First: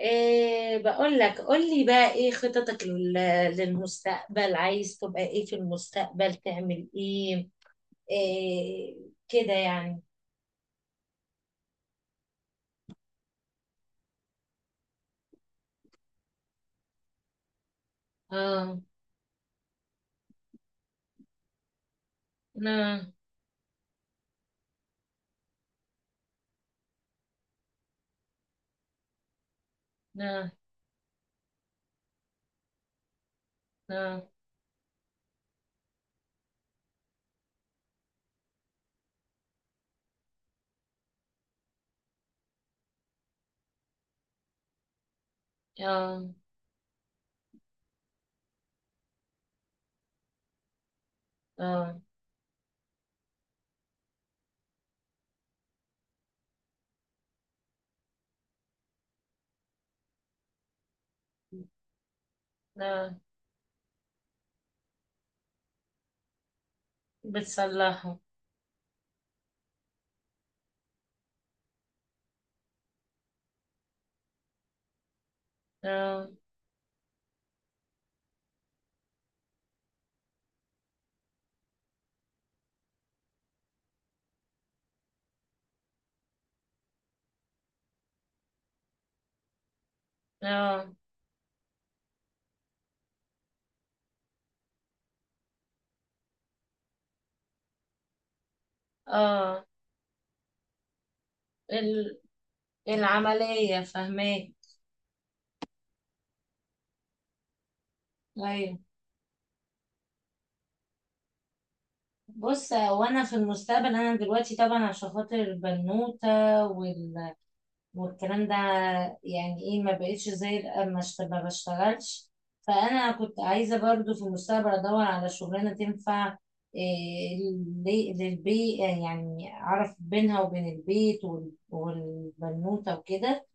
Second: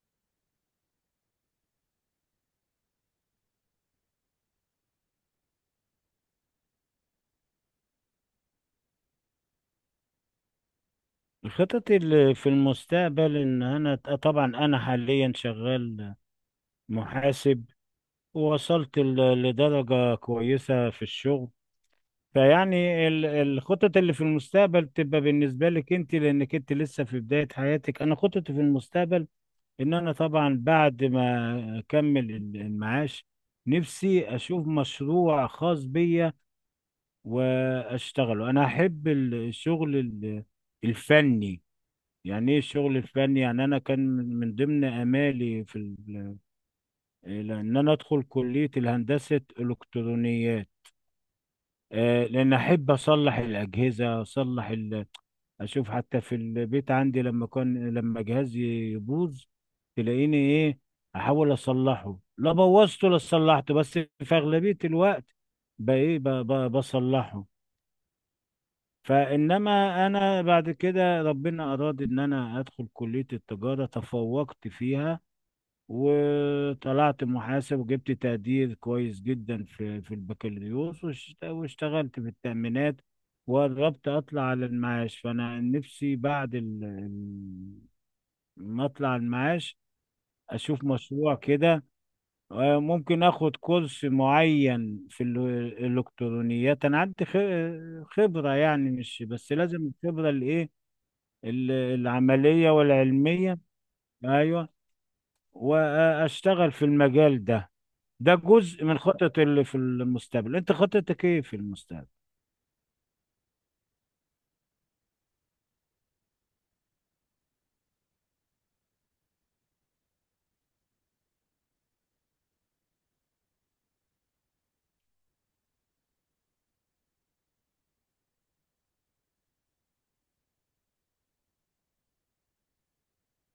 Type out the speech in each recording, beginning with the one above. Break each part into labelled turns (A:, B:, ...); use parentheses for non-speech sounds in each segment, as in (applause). A: إيه بقول لك، قول لي بقى ايه خططك للمستقبل. عايز تبقى ايه في المستقبل؟ تعمل ايه، إيه كده يعني.
B: خططي في المستقبل ان انا طبعا حاليا شغال محاسب.
A: اه.
B: ووصلت لدرجة كويسة في الشغل. فيعني
A: لا،
B: الخطط اللي في المستقبل تبقى بالنسبة لك انت، لانك انت لسه في بداية حياتك. انا خططي في المستقبل ان انا
A: لا،
B: طبعا بعد ما اكمل المعاش،
A: لا.
B: نفسي اشوف مشروع خاص بيا واشتغله. انا احب الشغل الفني. يعني ايه الشغل الفني؟ يعني انا كان من ضمن امالي في
A: اه،
B: ال- إيه، ان انا ادخل كليه الهندسه الكترونيات،
A: اه.
B: لان احب اصلح الاجهزه، اصلح اشوف حتى في البيت عندي، لما كان لما جهازي يبوظ تلاقيني ايه، احاول اصلحه. لا بوظته
A: لا.
B: لا صلحته، بس في اغلبيه الوقت بصلحه.
A: بتصلحه.
B: فانما انا بعد كده ربنا اراد ان انا ادخل كليه التجاره، تفوقت فيها
A: اه،
B: وطلعت محاسب وجبت تقدير كويس جدا في في البكالوريوس، واشتغلت في التأمينات. وقربت اطلع على المعاش. فانا نفسي بعد ما اطلع المعاش اشوف
A: اه،
B: مشروع كده. ممكن اخد كورس معين في الالكترونيات. انا عندي خبرة، يعني مش بس
A: اه.
B: لازم الخبرة الايه،
A: ال-
B: العملية والعلمية.
A: العملية فهماك.
B: ايوه، واشتغل في المجال ده. ده
A: ايوه.
B: جزء من خطط اللي في المستقبل. انت خطتك ايه في المستقبل؟
A: بص، وانا في المستقبل انا دلوقتي طبعا عشان خاطر البنوتة والكلام ده، يعني ايه، ما بقتش زي ما بشتغلش. فانا كنت عايزه برضو في المستقبل ادور على شغلانه تنفع إيه للبيت، يعني اعرف بينها وبين البيت والبنوته وكده.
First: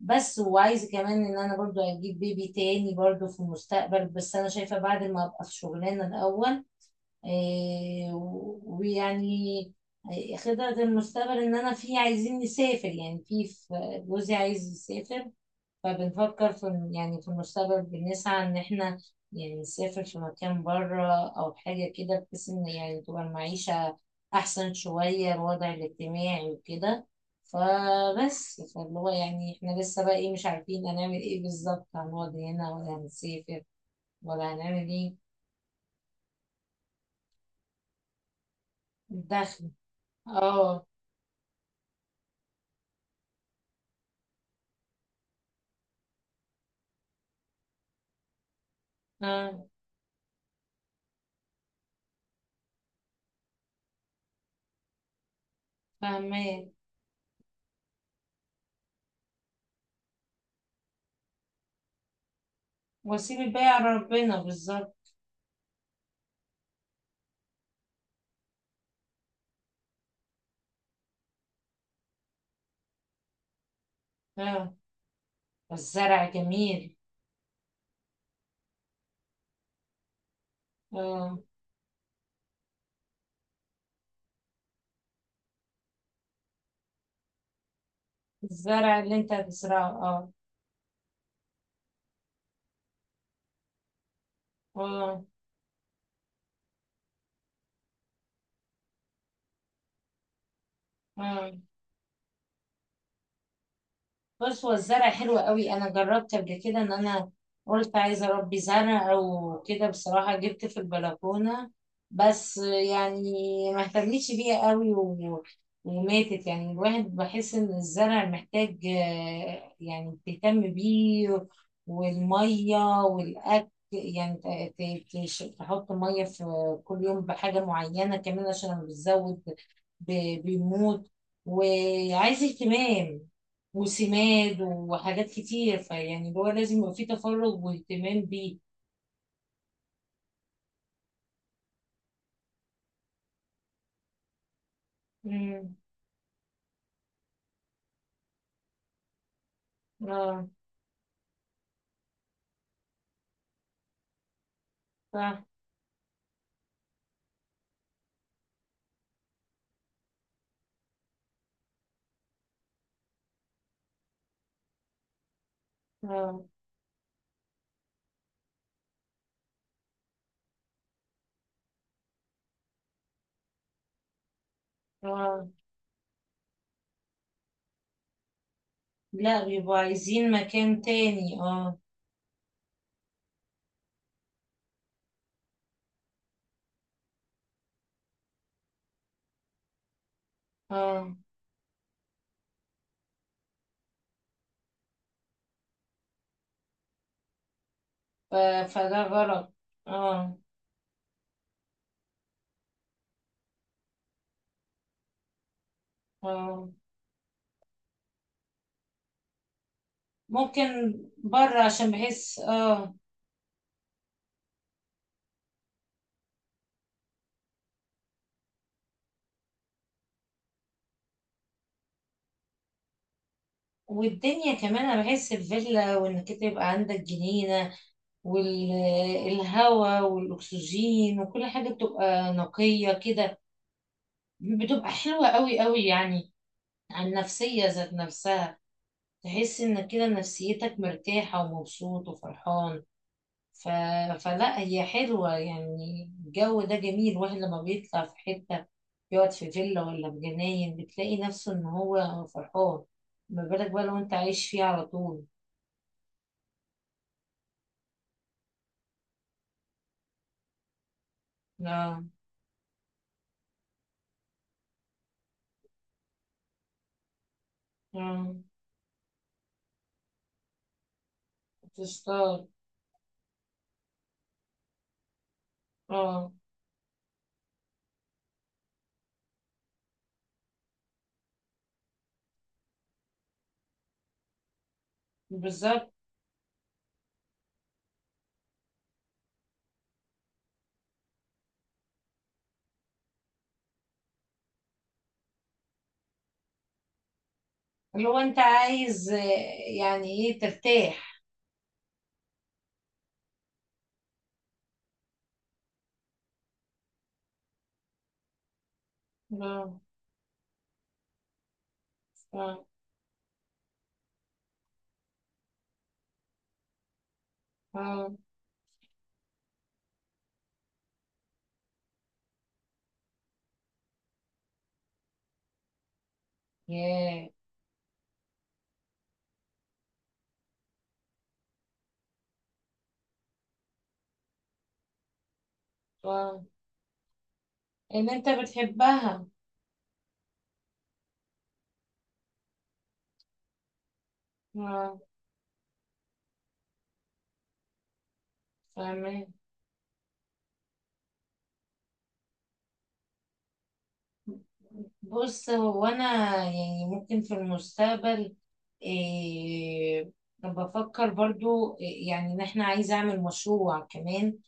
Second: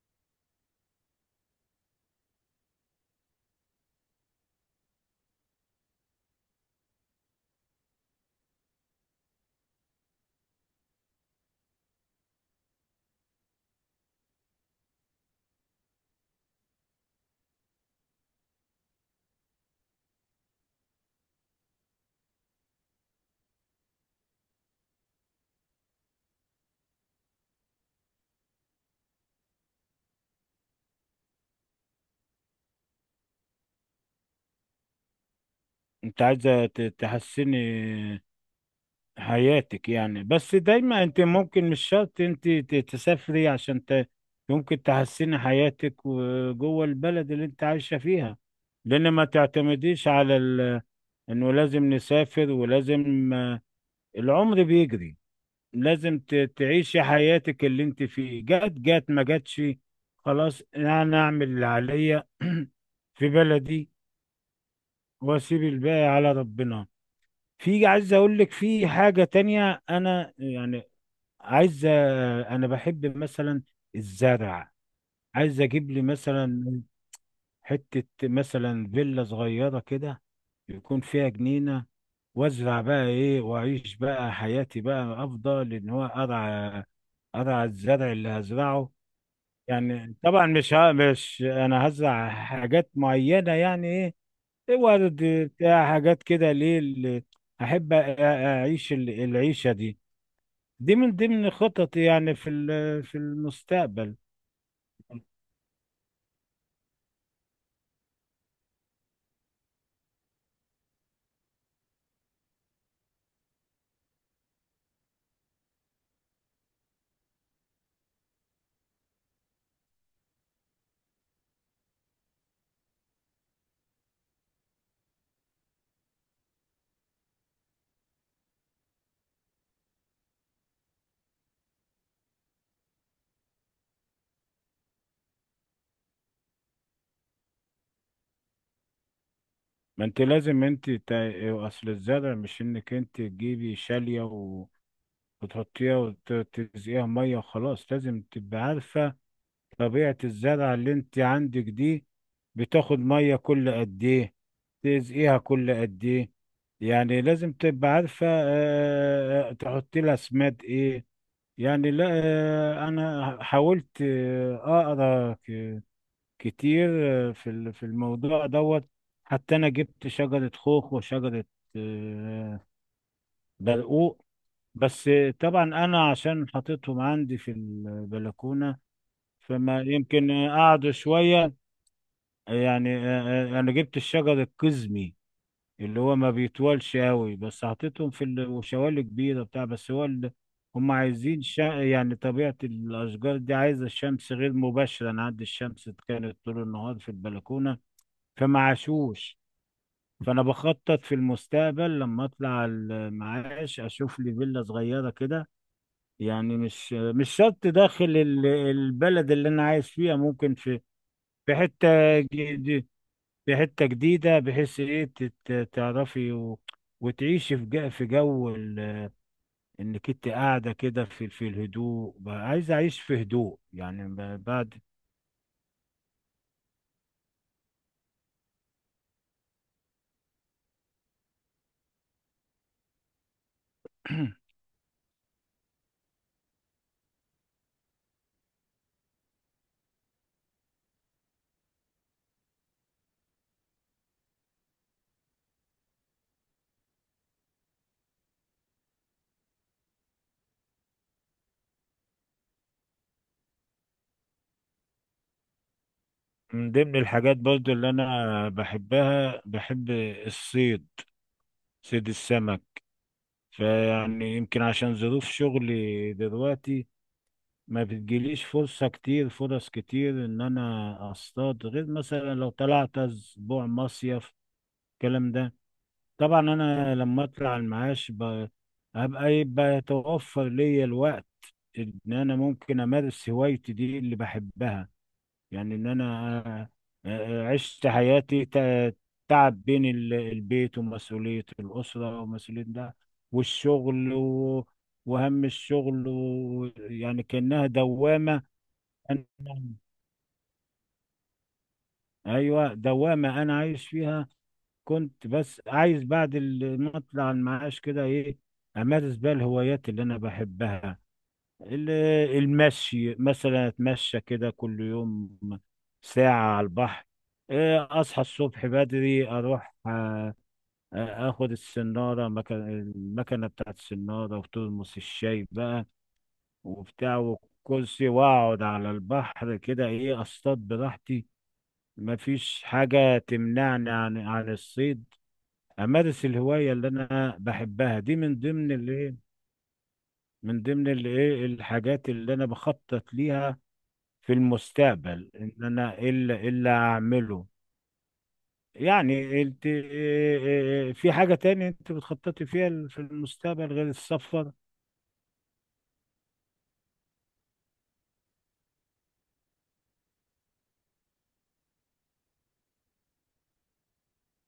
A: بس وعايزه كمان ان انا برضو اجيب بيبي تاني برضو في المستقبل، بس انا شايفه بعد ما ابقى في شغلانه الاول. ويعني خطط المستقبل ان انا في عايزين نسافر، يعني في جوزي عايز يسافر. فبنفكر يعني في المستقبل بنسعى ان احنا يعني نسافر في مكان بره، او حاجة كده بحيث ان يعني تبقى المعيشة احسن شوية، الوضع الاجتماعي وكده. فبس، فاللي هو يعني احنا لسه بقى ايه مش عارفين هنعمل ايه بالظبط، هنقعد هنا ولا هنسافر ولا هنعمل ايه.
B: انت عايزة تحسني
A: الدخل.
B: حياتك يعني، بس
A: اه.
B: دايما انت ممكن مش شرط انت تسافري عشان ممكن تحسني حياتك جوه البلد اللي انت عايشة فيها. لان ما
A: آه.
B: تعتمديش على انه لازم نسافر ولازم، العمر بيجري. لازم
A: فاهمين.
B: تعيشي حياتك اللي انت فيه، جات جات، ما جاتش خلاص، انا اعمل اللي عليا (clears throat) في
A: وسيل بقى
B: بلدي
A: ربنا بالظبط.
B: واسيب الباقي على ربنا. في عايز اقول لك في حاجة تانية. انا يعني عايز انا بحب مثلا الزرع.
A: اه.
B: عايز اجيب لي
A: والزرع
B: مثلا
A: جميل.
B: حتة، مثلا فيلا صغيرة كده يكون فيها
A: اه.
B: جنينة، وازرع بقى ايه واعيش بقى حياتي. بقى افضل ان هو ارعى، ارعى الزرع اللي هزرعه.
A: الزرع اللي انت هتزرعه.
B: يعني
A: اه،
B: طبعا مش انا هزرع حاجات معينة، يعني ايه، إيه ورد
A: اه.
B: بتاع حاجات كده، ليه اللي احب اعيش العيشة دي. دي من ضمن
A: آه.
B: خططي يعني في في المستقبل.
A: بص، هو الزرع حلو قوي، انا جربت قبل كده ان انا قلت عايزه اربي زرع او كده. بصراحه جبت في البلكونه، بس يعني ما اهتمتش بيها قوي وماتت. يعني الواحد بحس ان الزرع محتاج، يعني تهتم بيه والميه والاكل. يعني تحط ميه في كل يوم بحاجه معينه، كمان عشان لما بتزود بيموت. وعايز اهتمام وسماد وحاجات كتير، فيعني اللي هو لازم يبقى فيه تفرغ واهتمام بيه.
B: ما انت لازم انت اصل الزرع مش انك انت تجيبي شالية
A: امم.
B: وتحطيها وتسقيها ميه وخلاص، لازم تبقى عارفه طبيعه
A: اه.
B: الزرعه اللي انت عندك دي، بتاخد ميه كل قد ايه، تسقيها
A: صح.
B: كل قد ايه. يعني لازم تبقى عارفه تحطي لها سماد ايه. يعني لا، انا حاولت اقرا
A: اه،
B: كتير في في الموضوع دوت. حتى انا جبت شجره خوخ وشجره آه، برقوق بس.
A: اه.
B: طبعا انا عشان حطيتهم عندي في البلكونه،
A: لا، بيبقوا
B: فما
A: عايزين
B: يمكن
A: مكان
B: قعدوا
A: تاني.
B: شويه.
A: اه،
B: يعني انا جبت الشجر القزمي اللي هو ما بيطولش قوي، بس حطيتهم في وشوالي كبيره بتاع، بس هو هم
A: اه.
B: عايزين يعني طبيعه الاشجار دي عايزه الشمس غير مباشره، انا عندي الشمس كانت طول النهار في البلكونه،
A: ف-
B: فما
A: فده
B: عاشوش.
A: غلط. اه،
B: فانا بخطط في المستقبل لما اطلع المعاش اشوف لي فيلا صغيره كده. يعني
A: اه.
B: مش مش شرط داخل البلد اللي انا عايش فيها، ممكن في
A: ممكن
B: في
A: بره عشان
B: حته
A: بحس.
B: جديده،
A: اه.
B: في حته جديده بحيث ايه تعرفي وتعيشي في جو، في جو انك انت قاعده كده في في الهدوء. بقى عايز اعيش في هدوء يعني
A: والدنيا
B: بعد.
A: كمان، انا بحس الفيلا وانك انت يبقى عندك جنينة والهواء والاكسجين وكل حاجة بتبقى نقية كده، بتبقى حلوة قوي قوي يعني، عن النفسية ذات نفسها. تحس انك كده نفسيتك مرتاحة ومبسوط وفرحان. ف... فلا، هي حلوة يعني الجو ده جميل. واحد لما بيطلع في حتة يقعد في فيلا ولا في جناين بتلاقي نفسه ان هو فرحان، ما بالك بقى لو انت عايش فيه على طول.
B: من ضمن الحاجات برضو اللي انا بحبها، بحب الصيد،
A: لا.
B: صيد السمك. فيعني يمكن عشان ظروف شغلي دلوقتي ما
A: اه.
B: بتجيليش فرصة كتير، فرص كتير ان انا اصطاد، غير مثلا
A: تستار.
B: لو طلعت اسبوع مصيف الكلام ده.
A: اه.
B: طبعا انا لما اطلع المعاش هبقى، يبقى يتوفر ليا الوقت ان انا ممكن امارس هوايتي دي اللي بحبها. يعني ان
A: بالظبط.
B: انا عشت حياتي تعب بين البيت ومسؤولية الأسرة ومسؤولية ده والشغل وهم الشغل يعني كأنها
A: اللي هو انت
B: دوامة.
A: عايز، يعني ايه، ترتاح.
B: ايوه دوامه انا عايش فيها. كنت بس عايز بعد ما اطلع المعاش كده ايه امارس بقى
A: اه،
B: الهوايات اللي انا بحبها، ال-
A: اه،
B: المشي مثلا، اتمشى كده كل يوم ساعه على البحر.
A: اه.
B: اصحى الصبح بدري اروح اخد السناره مكان المكنه بتاعت السناره وترمس الشاي بقى وبتاع
A: ياه.
B: والكرسي، واقعد على البحر كده ايه اصطاد براحتي. مفيش حاجة تمنعني عن عن الصيد. أمارس
A: اه.
B: الهواية اللي أنا بحبها،
A: ان
B: دي
A: انت
B: من ضمن الإيه،
A: بتحبها.
B: من ضمن الإيه الحاجات اللي أنا بخطط ليها في
A: اه.
B: المستقبل، إن أنا إيه اللي إيه اللي أعمله.
A: فاهمة.
B: يعني أنت إيه- إيه- إيه، في حاجة تانية أنت بتخططي فيها في المستقبل غير السفر؟
A: بص، هو انا يعني ممكن في المستقبل إيه بفكر برضو، إيه، يعني ان احنا عايزة اعمل مشروع كمان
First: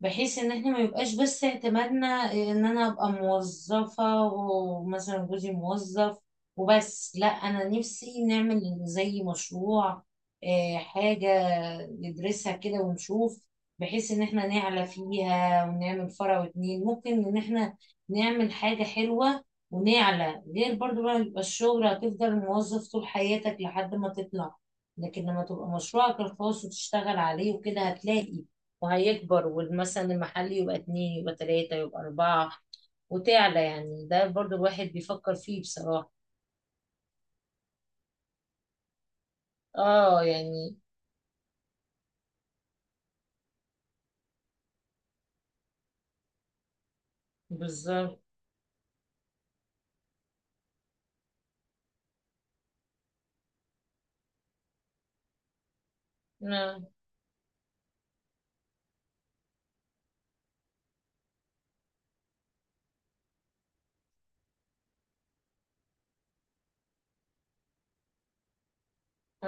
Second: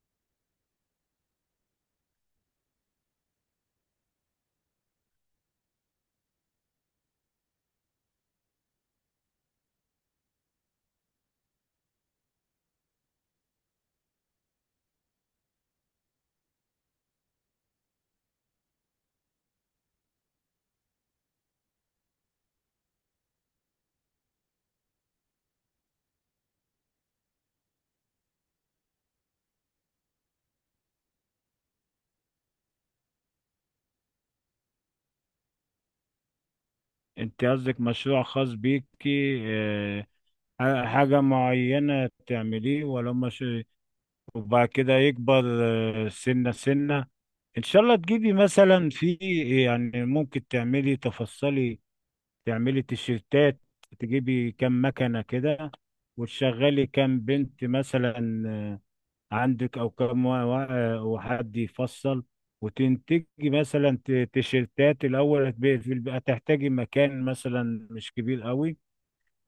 A: بحيث ان احنا ما يبقاش بس اعتمادنا ان انا ابقى موظفة ومثلا جوزي موظف وبس. لا، انا نفسي نعمل زي مشروع، حاجة ندرسها كده ونشوف بحيث ان احنا نعلى فيها ونعمل فرع واتنين. ممكن ان احنا نعمل حاجة حلوة ونعلى، غير برضو بقى يبقى الشغل هتفضل موظف طول حياتك لحد ما تطلع. لكن لما تبقى مشروعك الخاص وتشتغل عليه وكده هتلاقي وهيكبر، ومثلا المحل يبقى اتنين يبقى تلاتة يبقى أربعة وتعلى. يعني ده برضو الواحد بيفكر فيه بصراحة.
B: أنت قصدك مشروع خاص بيكي إيه،
A: اه، يعني.
B: حاجة معينة تعمليه، ولا مش وبعد كده يكبر سنة سنة؟ ان شاء الله
A: بالظبط.
B: تجيبي مثلا في، يعني ممكن تعملي تفصلي، تعملي تيشيرتات، تجيبي كام مكنة كده
A: اه.
B: وتشغلي كام بنت مثلا عندك، او كام وحد يفصل، وتنتجي مثلا تيشيرتات. الاول هتبقى في هتحتاجي مكان مثلا مش كبير قوي،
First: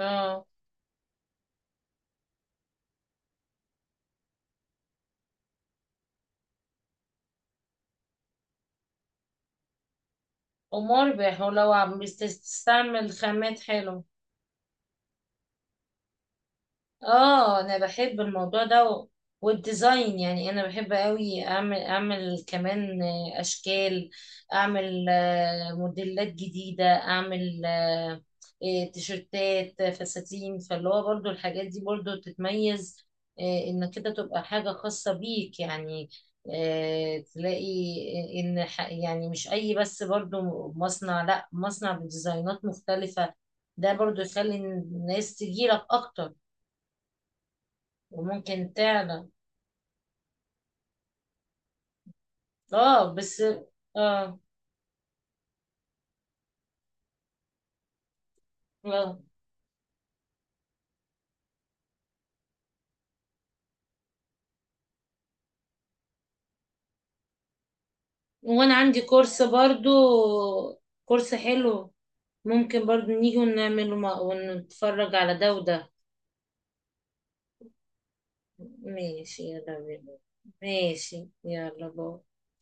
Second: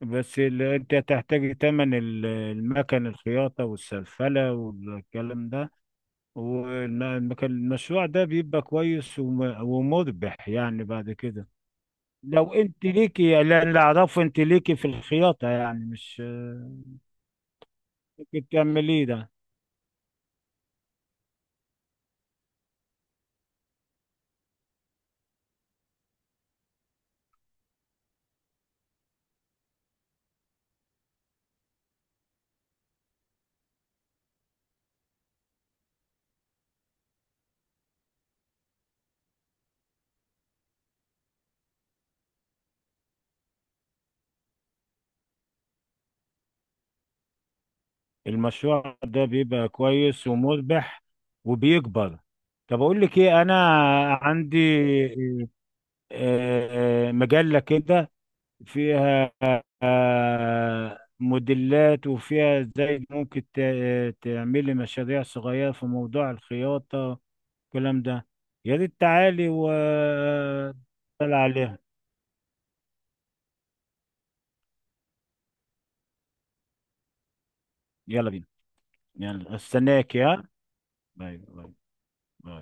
B: بس انت هتحتاجي تمن المكن الخياطة والسلفلة والكلام ده. والمشروع ده بيبقى كويس ومربح يعني بعد
A: ومربح،
B: كده.
A: ولو عم
B: لو انت
A: بتستعمل
B: ليكي،
A: خامات
B: اللي اللي
A: حلوة.
B: اعرفه انت ليكي في الخياطة، يعني مش
A: اه انا بحب
B: ممكن
A: الموضوع ده
B: تعمليه ده؟
A: والديزاين، يعني انا بحب قوي اعمل كمان اشكال، اعمل موديلات جديدة، اعمل تيشرتات فساتين. فاللي هو برضو الحاجات دي برضو تتميز، ان كده تبقى حاجة خاصة بيك يعني. تلاقي يعني مش اي، بس برضو مصنع. لا، مصنع بديزاينات مختلفة، ده برضو يخلي الناس تجيلك اكتر وممكن
B: المشروع
A: تعلى.
B: ده بيبقى كويس ومربح وبيكبر. طب اقول
A: اه
B: لك
A: بس.
B: ايه، انا
A: اه،
B: عندي مجلة كده
A: اه.
B: فيها موديلات، وفيها ازاي ممكن تعملي مشاريع صغيرة في موضوع الخياطة الكلام ده.
A: وانا
B: يا ريت
A: عندي كورس
B: تعالي و
A: برضو، كورس
B: عليها.
A: حلو، ممكن برضو نيجي ونعمله، ونتفرج على ده وده.
B: يلا بينا.
A: ماشي،
B: يلا
A: يلا
B: استناك
A: بينا.
B: يا
A: ماشي،
B: باي باي.
A: يلا باي.
B: باي.